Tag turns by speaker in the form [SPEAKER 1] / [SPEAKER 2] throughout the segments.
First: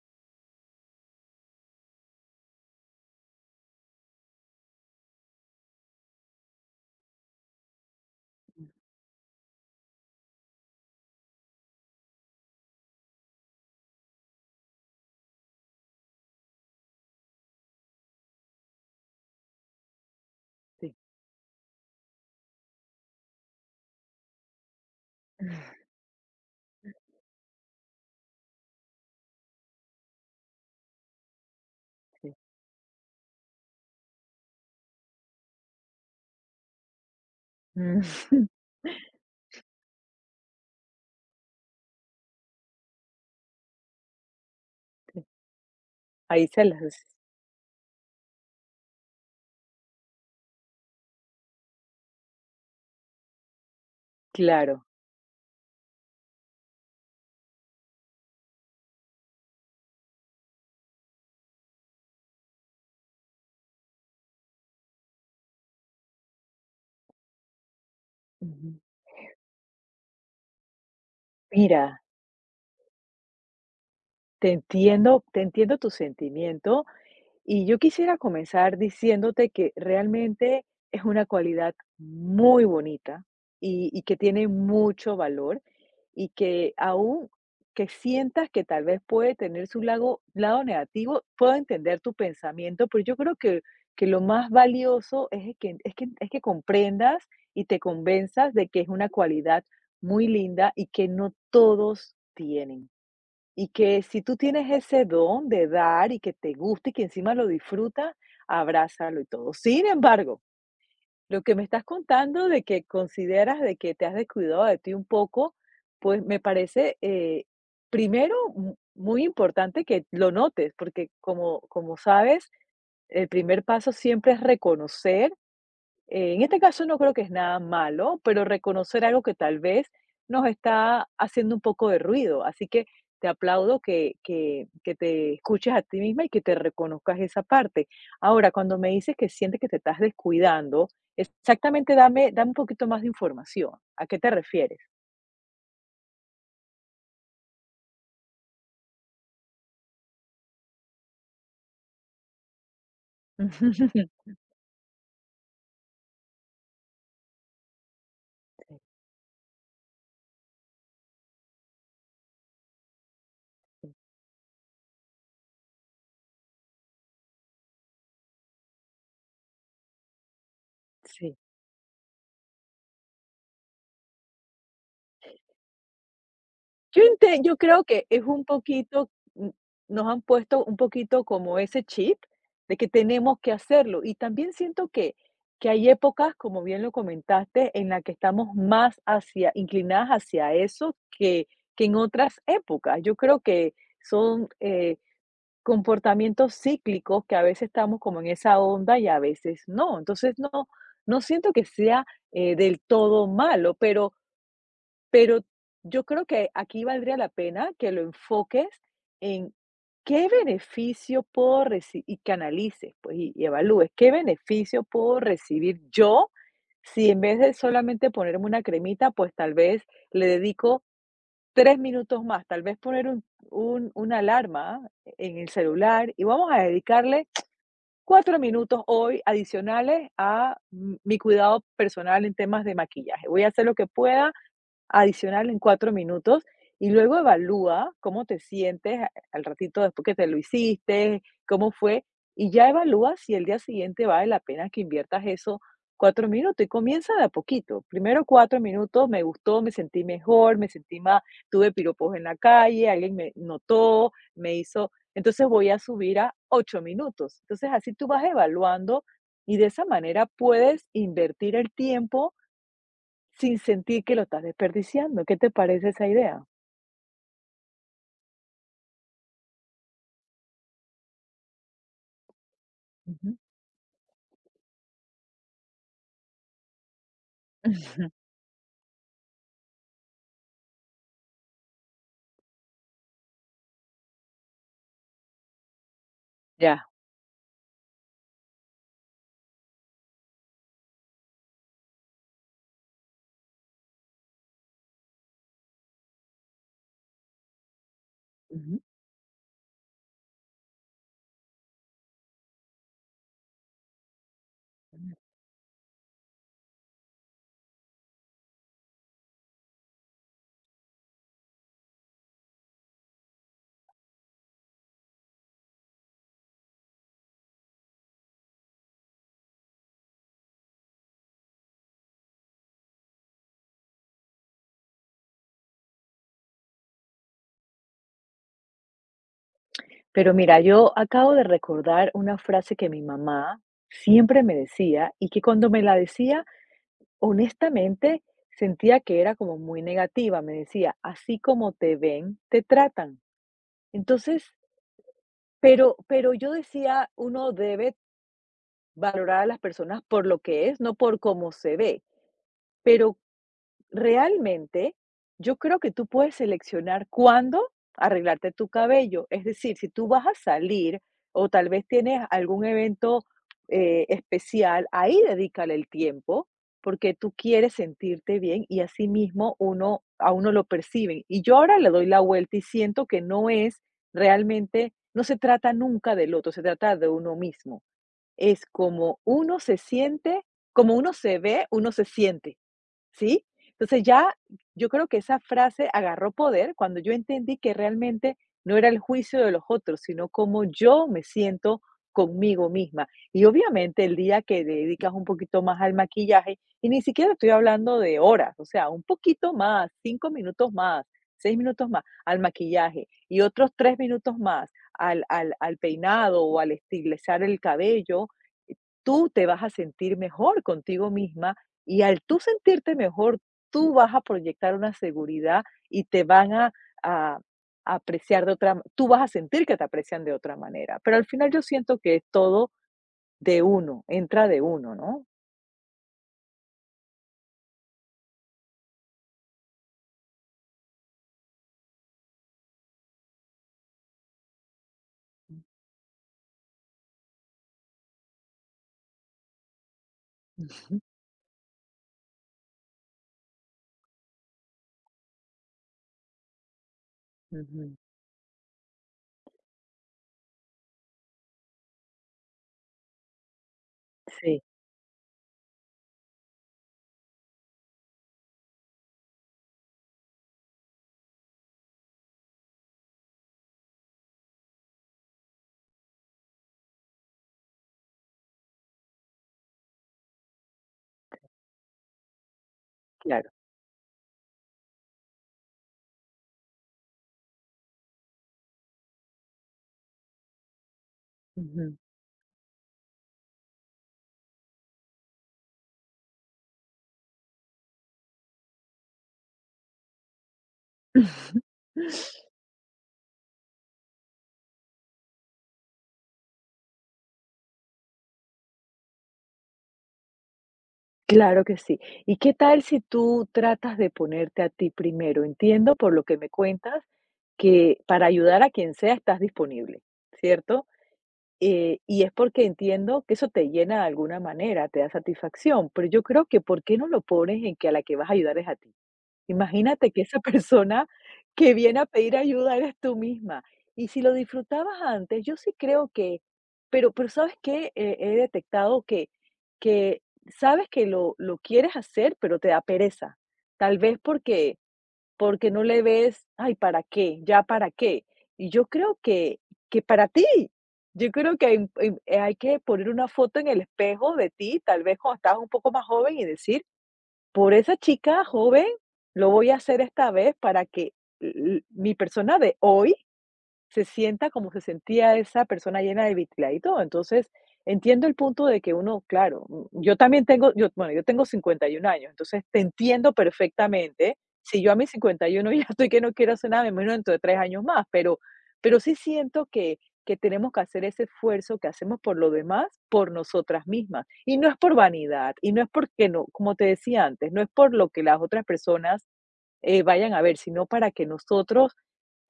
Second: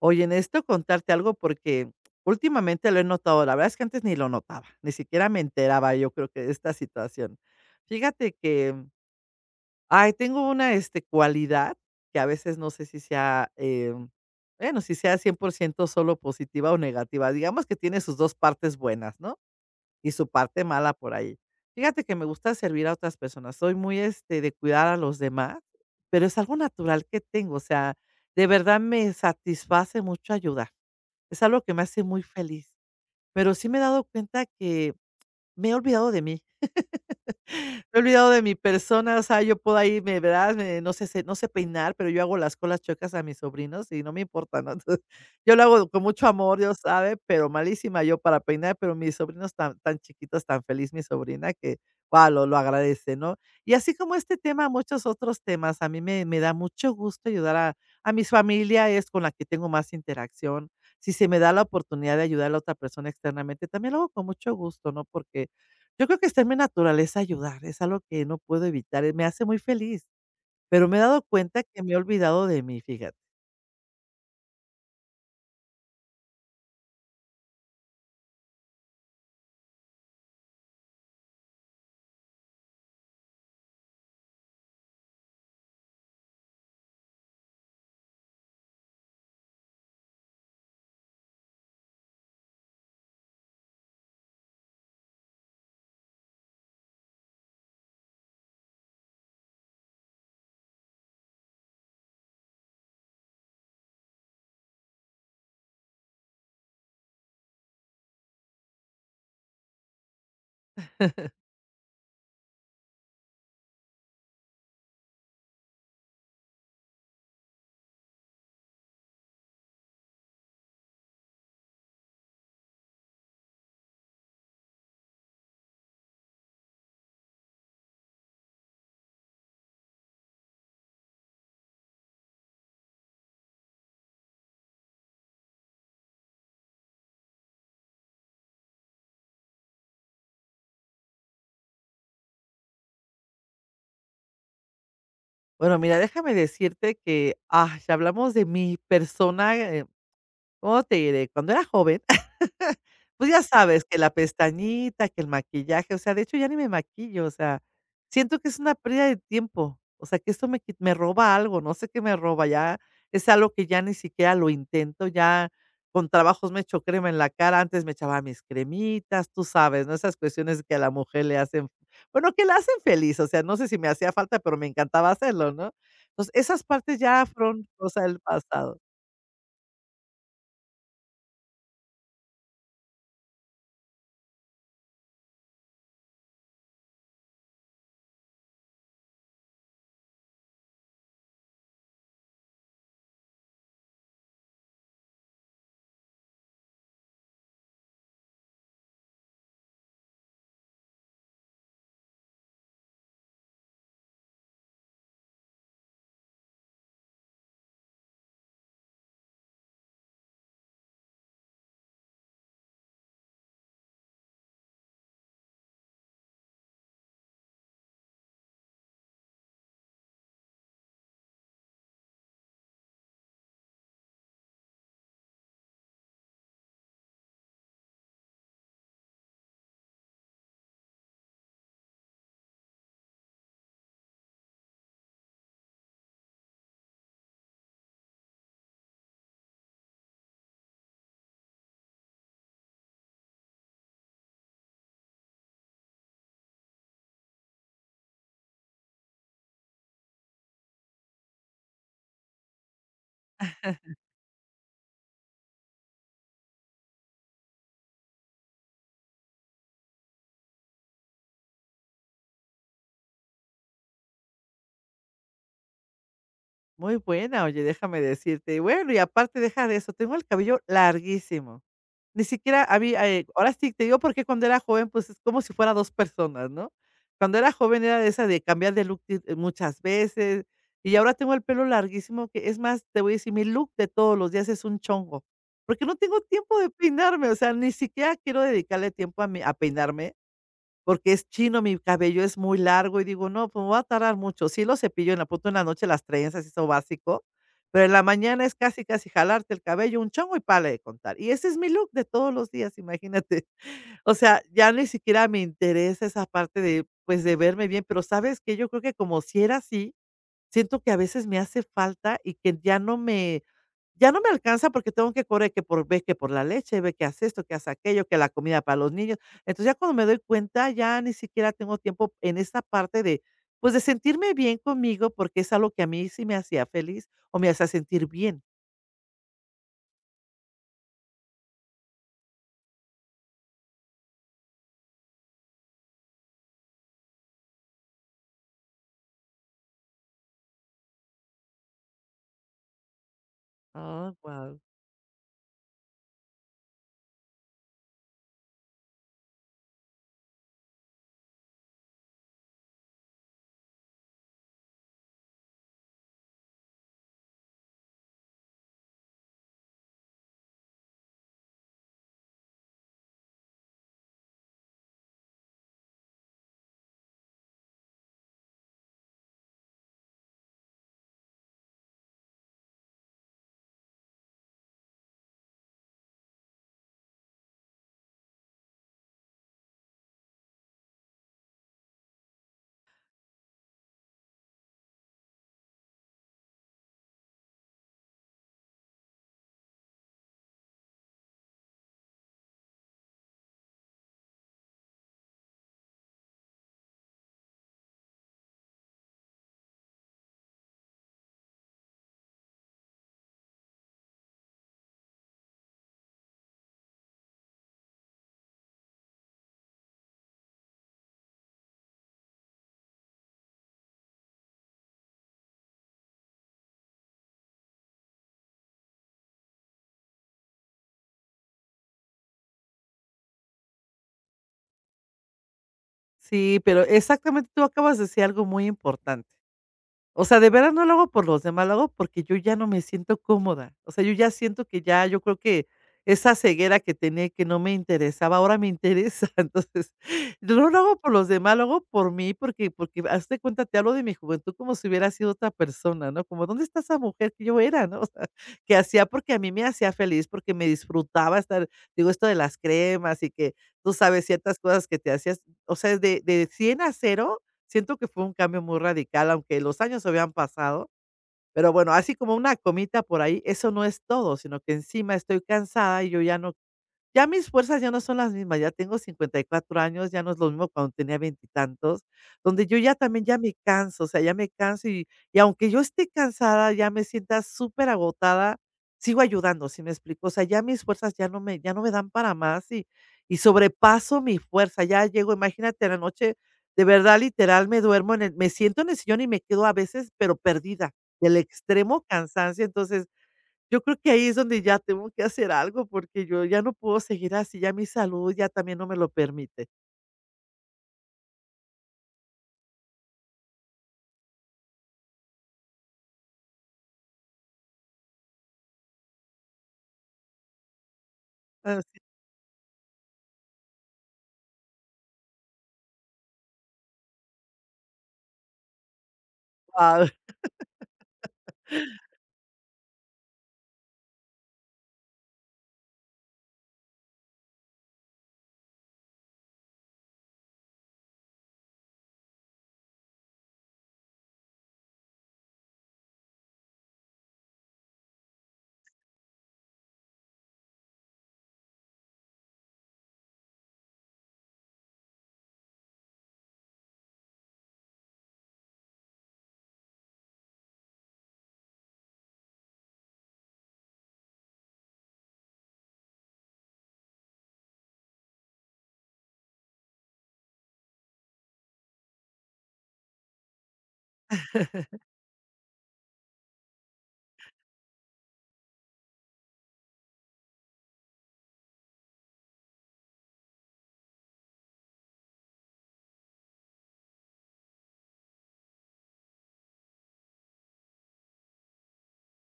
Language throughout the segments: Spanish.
[SPEAKER 1] Oye, necesito contarte algo porque últimamente lo he notado. La verdad es que antes ni lo notaba, ni siquiera me enteraba, yo creo, que de esta situación. Fíjate que, ay, tengo una cualidad que a veces no sé si sea, bueno, si sea 100% solo positiva o negativa. Digamos que tiene sus dos partes buenas, ¿no? Y su parte mala
[SPEAKER 2] Sí,
[SPEAKER 1] por ahí. Fíjate que me gusta servir a otras personas. Soy muy, este, de cuidar a los demás, pero es algo natural que tengo. O sea, de verdad me satisface mucho ayudar. Es algo que me hace muy
[SPEAKER 2] sí.
[SPEAKER 1] feliz. Pero sí me he dado cuenta que me he olvidado de mí, he
[SPEAKER 2] Mm,
[SPEAKER 1] olvidado de mi persona. O sea, yo puedo ahí, me verás, me no sé se no sé peinar, pero yo hago las colas chuecas a mis sobrinos y no me importa, ¿no? Entonces, yo lo hago con mucho
[SPEAKER 2] Ahí
[SPEAKER 1] amor,
[SPEAKER 2] se
[SPEAKER 1] Dios
[SPEAKER 2] las,
[SPEAKER 1] sabe, pero malísima yo para peinar, pero mis sobrinos tan tan chiquitos, tan feliz mi sobrina que, guau, lo agradece, ¿no? Y así como este tema,
[SPEAKER 2] claro.
[SPEAKER 1] muchos otros temas, a mí me da mucho gusto ayudar a mis familia, es con la que tengo más interacción. Si se me da la oportunidad de ayudar a la otra persona externamente, también lo hago con mucho gusto, ¿no? Porque yo creo que está en mi naturaleza ayudar, es algo que no puedo
[SPEAKER 2] Ujú.
[SPEAKER 1] evitar, me hace muy feliz, pero me he dado cuenta que me he
[SPEAKER 2] Mira,
[SPEAKER 1] olvidado de mí, fíjate.
[SPEAKER 2] te entiendo tu sentimiento. Y yo quisiera comenzar diciéndote que realmente es una cualidad muy bonita y que tiene mucho valor y que aún que sientas que tal vez puede tener su lado negativo, puedo entender tu pensamiento, pero yo creo que lo más valioso es que, es que comprendas y te convenzas de que es una cualidad muy linda y que no todos tienen. Y que si tú tienes ese don de dar y que te gusta y que encima lo disfrutas, abrázalo y todo. Sin embargo, lo que me estás contando de que consideras de que te has descuidado de ti un poco, pues me parece primero muy importante que lo notes, porque como, como sabes, el primer paso siempre es reconocer, en este caso no creo que es nada malo, pero reconocer algo que tal vez nos está haciendo un poco de ruido. Así que te aplaudo que, que te escuches a ti misma y que te reconozcas esa parte. Ahora, cuando me dices que sientes que te estás descuidando, exactamente dame, dame un poquito más de información. ¿A qué te refieres?
[SPEAKER 1] Bueno, mira, déjame decirte que, si hablamos de mi persona, ¿cómo te diré? Cuando era joven, pues ya sabes, que la pestañita, que el maquillaje. O sea, de hecho ya ni me maquillo, o sea, siento que es una pérdida de tiempo, o sea, que esto me qui me roba algo, no sé qué me roba, ya es algo que ya ni siquiera lo intento, ya con trabajos me echo crema en la cara, antes me echaba mis cremitas, tú sabes, ¿no? Esas cuestiones que a la mujer
[SPEAKER 2] Sí.
[SPEAKER 1] le hacen, bueno, que la hacen feliz. O sea, no sé si me hacía falta, pero me encantaba hacerlo, ¿no? Entonces, esas partes ya
[SPEAKER 2] Yo
[SPEAKER 1] fueron
[SPEAKER 2] creo
[SPEAKER 1] cosa
[SPEAKER 2] que
[SPEAKER 1] del
[SPEAKER 2] es un
[SPEAKER 1] pasado.
[SPEAKER 2] poquito, n nos han puesto un poquito como ese chip de que tenemos que hacerlo, y también siento que hay épocas, como bien lo comentaste, en la que estamos más hacia inclinadas hacia eso que en otras épocas. Yo creo que son, comportamientos cíclicos que a veces estamos como en esa onda y a veces no. Entonces, no siento que sea, del todo malo, pero yo creo que aquí valdría la pena que lo enfoques en qué beneficio puedo recibir y que analices, pues, y evalúes qué beneficio puedo recibir yo si en vez de solamente ponerme una cremita, pues tal vez le dedico tres minutos más, tal vez poner una alarma en el celular y vamos a dedicarle cuatro minutos hoy adicionales a mi cuidado personal en temas de maquillaje. Voy a hacer lo que pueda adicional en 4 minutos y luego evalúa cómo te sientes al ratito después que te lo hiciste, cómo fue, y ya evalúa si el día siguiente vale la pena que inviertas esos 4 minutos y comienza de a poquito. Primero 4 minutos, me gustó, me sentí mejor, me sentí más, tuve piropos en la calle, alguien me notó, me hizo, entonces voy a subir a 8 minutos. Entonces así tú vas evaluando y de esa manera puedes invertir el tiempo sin sentir que lo estás desperdiciando. ¿Qué te parece esa idea?
[SPEAKER 1] Muy buena, oye, déjame decirte. Y bueno, y aparte deja de eso, tengo el cabello larguísimo. Ni siquiera había,
[SPEAKER 2] Ujú.
[SPEAKER 1] ahora sí te digo, porque cuando era joven, pues es como si fuera dos personas, ¿no? Cuando era joven era de esa de cambiar de look muchas veces, y ahora tengo el pelo larguísimo que es más, te voy a decir, mi look de todos los días es un chongo, porque no tengo tiempo de
[SPEAKER 2] Ya.
[SPEAKER 1] peinarme. O sea, ni siquiera quiero dedicarle tiempo a, a peinarme, porque es chino, mi cabello es muy largo y digo: "No, pues me voy a tardar mucho". Sí lo cepillo en la punto en la noche, las trenzas, eso básico, pero en la mañana es
[SPEAKER 2] Ujú.
[SPEAKER 1] casi, casi jalarte el cabello, un chongo y párale de contar. Y ese es mi look de todos los días, imagínate. O sea, ya ni siquiera me interesa esa parte de, pues, de verme bien, pero, ¿sabes que Yo creo que como si era así, siento que a veces me hace falta y que ya no me alcanza, porque tengo que correr, que por ve que por la leche, ve que haz esto, que haz aquello, que la comida para los niños. Entonces, ya cuando me doy cuenta, ya ni siquiera tengo tiempo en esta parte de, pues, de sentirme bien conmigo, porque es algo que a mí sí me hacía feliz o me hacía sentir bien.
[SPEAKER 2] Pero mira, yo acabo de recordar una frase que mi mamá siempre me decía y que cuando me la decía, honestamente, sentía que era como muy negativa. Me decía, así como te ven, te tratan.
[SPEAKER 1] Ah,
[SPEAKER 2] Entonces,
[SPEAKER 1] guau.
[SPEAKER 2] pero yo decía, uno debe valorar a las personas por lo que es, no por cómo se ve. Pero realmente, yo creo que tú puedes seleccionar cuándo arreglarte tu cabello. Es decir, si tú vas a salir o tal vez tienes algún evento, especial, ahí dedícale el tiempo porque tú quieres sentirte bien y así mismo uno, a uno lo perciben. Y yo ahora le doy la vuelta y siento que no es realmente, no se trata nunca del otro, se trata de uno mismo. Es como uno se siente, como uno se ve, uno se siente. ¿Sí? Entonces ya yo creo que esa frase agarró poder cuando yo entendí que realmente no era el juicio de los otros, sino cómo yo me siento conmigo misma. Y obviamente el día que le dedicas un poquito más al maquillaje, y ni siquiera estoy hablando de horas, o sea, un poquito más, 5 minutos más, 6 minutos más al maquillaje y otros tres minutos más al peinado o al estilizar el cabello, tú te vas a sentir mejor contigo misma y al tú sentirte mejor, tú vas a proyectar una seguridad y te van a, a- a apreciar de otra, tú vas a sentir que te aprecian de otra manera. Pero al final yo siento que es todo de uno, entra de uno, ¿no?
[SPEAKER 1] Sí, pero exactamente tú acabas de decir algo muy importante. O sea, de veras no lo hago por los demás, lo hago porque yo ya no me siento cómoda. O sea, yo ya siento que ya, yo creo que esa ceguera que tenía y que no me interesaba, ahora me interesa. Entonces, yo no lo hago
[SPEAKER 2] Ujú,
[SPEAKER 1] por los demás, lo hago por mí, porque hazte cuenta, te hablo de mi juventud como si hubiera sido otra persona, ¿no? Como, ¿dónde está esa mujer que yo era,
[SPEAKER 2] ujú.
[SPEAKER 1] no? O sea, que hacía porque a mí me hacía feliz, porque me disfrutaba estar, digo, esto de las cremas y que tú sabes ciertas
[SPEAKER 2] Sí,
[SPEAKER 1] cosas que te hacías. O sea, de 100 a cero. Siento que fue un cambio muy radical, aunque los años habían pasado, pero bueno, así como una comita por ahí, eso no es todo, sino que encima estoy cansada y yo ya no, ya mis fuerzas ya no son las mismas, ya tengo 54 años, ya no es lo mismo cuando tenía veintitantos, donde yo ya también ya
[SPEAKER 2] claro.
[SPEAKER 1] me canso. O sea, ya me canso, y aunque yo esté cansada, ya me sienta súper agotada, sigo ayudando, ¿si me explico? O sea, ya mis fuerzas ya no me, ya no me
[SPEAKER 2] Ujú.
[SPEAKER 1] dan para más, y sobrepaso mi fuerza, ya llego, imagínate, en la noche, de verdad, literal, me duermo en el, me siento en el sillón y me quedo a veces, pero perdida del extremo cansancio. Entonces, yo creo que ahí es donde ya tengo que hacer algo, porque yo ya no puedo seguir así, ya mi salud ya también no me lo permite.
[SPEAKER 2] Claro que sí. ¿Y qué tal si tú tratas de ponerte a ti primero? Entiendo por lo que me cuentas que para ayudar a quien sea estás disponible, ¿cierto?
[SPEAKER 1] Así,
[SPEAKER 2] Y es porque entiendo que eso te llena de alguna manera, te da satisfacción, pero yo creo que, ¿por qué no lo pones en que a la que vas a ayudar es a ti?
[SPEAKER 1] guau.
[SPEAKER 2] Imagínate que esa persona que viene a pedir ayuda eres tú misma. Y si lo disfrutabas antes, yo sí creo que, pero ¿sabes qué? He detectado que sabes que lo quieres hacer, pero te da pereza. Tal vez porque porque no le ves, ay, ¿para qué? ¿Ya para qué? Y yo creo que para ti. Yo creo que hay, hay que poner una foto en el espejo de ti, tal vez cuando estabas un poco más joven y decir: "Por esa chica joven, lo voy a hacer esta vez para que l mi persona de hoy se sienta como se sentía esa persona llena de vitla y todo". Entonces, entiendo el punto de que uno, claro, yo también tengo, yo, bueno, yo tengo 51 años, entonces te entiendo perfectamente. Si yo a mis 51 ya estoy que no quiero hacer nada, me muero dentro de tres años más, pero sí siento que tenemos que hacer ese esfuerzo que hacemos por lo demás, por nosotras mismas. Y no es por vanidad, y no es porque, no, como te decía antes, no es por lo que las otras personas, vayan a ver, sino para que nosotros,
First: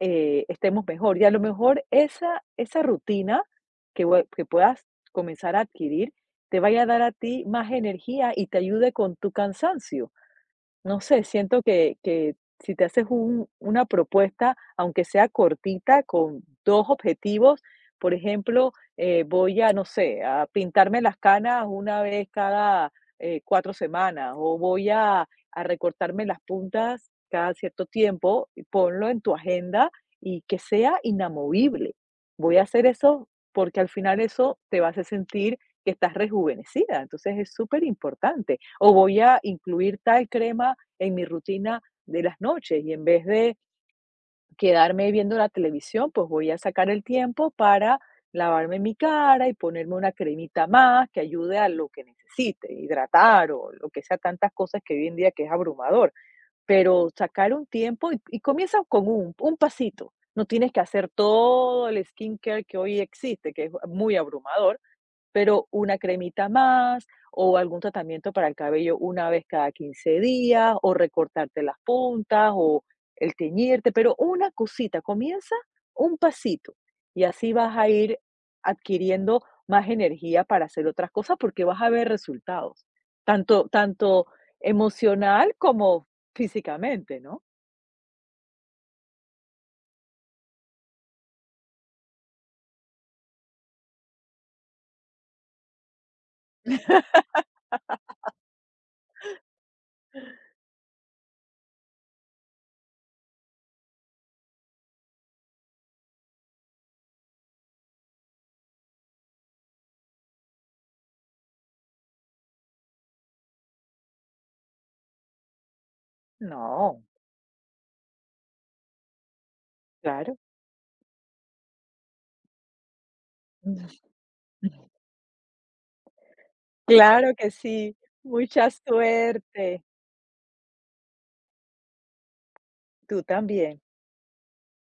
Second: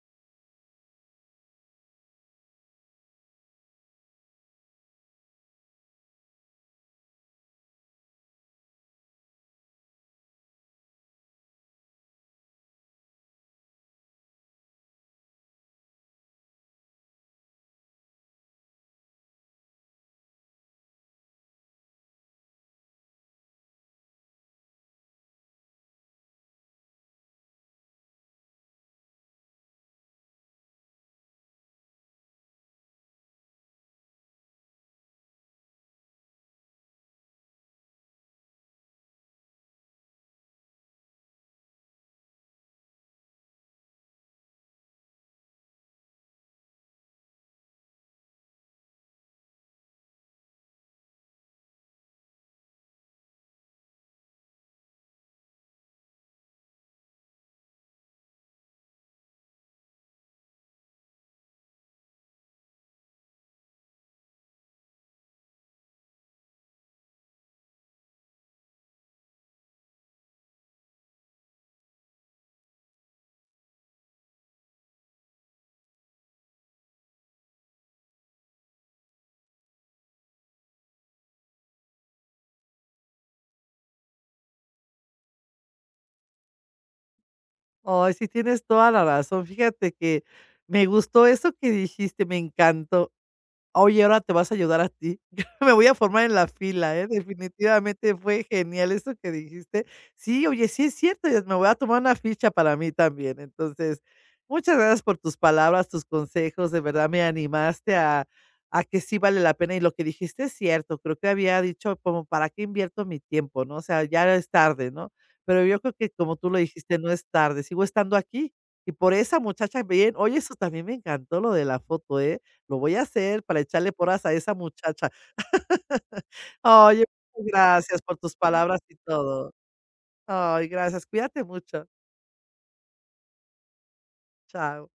[SPEAKER 2] estemos mejor. Y a lo mejor esa, esa rutina que, que puedas comenzar a adquirir te vaya a dar a ti más energía y te ayude con tu cansancio. No sé, siento que si te haces un una propuesta, aunque sea cortita, con 2 objetivos, por ejemplo, voy a, no sé, a pintarme las canas una vez cada, 4 semanas, o voy a recortarme las puntas cada cierto tiempo, y ponlo en tu agenda y que sea inamovible. Voy a hacer eso porque al final eso te va a hacer sentir que estás rejuvenecida, entonces es súper importante. O voy a incluir tal crema en mi rutina de las noches y en vez de quedarme viendo la televisión, pues voy a sacar el tiempo para lavarme mi cara y ponerme una cremita más que ayude a lo que necesite, hidratar o lo que sea, tantas cosas que hoy en día que es abrumador. Pero sacar un tiempo y comienza con un pasito. No tienes que hacer todo el skincare que hoy existe, que es muy abrumador, pero una cremita más o algún tratamiento para el cabello una vez cada 15 días o recortarte las puntas o el teñirte, pero una cosita, comienza un pasito y así vas a ir adquiriendo más energía para hacer otras cosas porque vas a ver resultados, tanto emocional como físicamente, ¿no?
[SPEAKER 1] Ay, sí tienes toda la razón. Fíjate que me gustó eso que dijiste, me encantó. Oye, ahora te vas a ayudar a ti. Me voy a formar en la fila, ¿eh? Definitivamente fue genial eso que dijiste. Sí, oye, sí es cierto, y me voy a tomar una ficha para mí también. Entonces, muchas gracias por tus palabras, tus consejos. De verdad me animaste a que sí vale la pena. Y lo que dijiste es cierto. Creo que había dicho como, ¿para qué invierto mi tiempo? ¿No? O sea, ya es tarde, ¿no? Pero yo creo que como tú lo dijiste,
[SPEAKER 2] No,
[SPEAKER 1] no es tarde. Sigo estando aquí. Y por esa muchacha, bien,
[SPEAKER 2] claro.
[SPEAKER 1] oye, eso también me encantó lo de la foto, ¿eh? Lo voy a hacer para echarle porras a esa muchacha. Oye,
[SPEAKER 2] Claro que sí.
[SPEAKER 1] gracias por tus
[SPEAKER 2] Mucha
[SPEAKER 1] palabras y todo.
[SPEAKER 2] suerte.
[SPEAKER 1] Ay, gracias. Cuídate mucho.
[SPEAKER 2] Tú también.
[SPEAKER 1] Chao.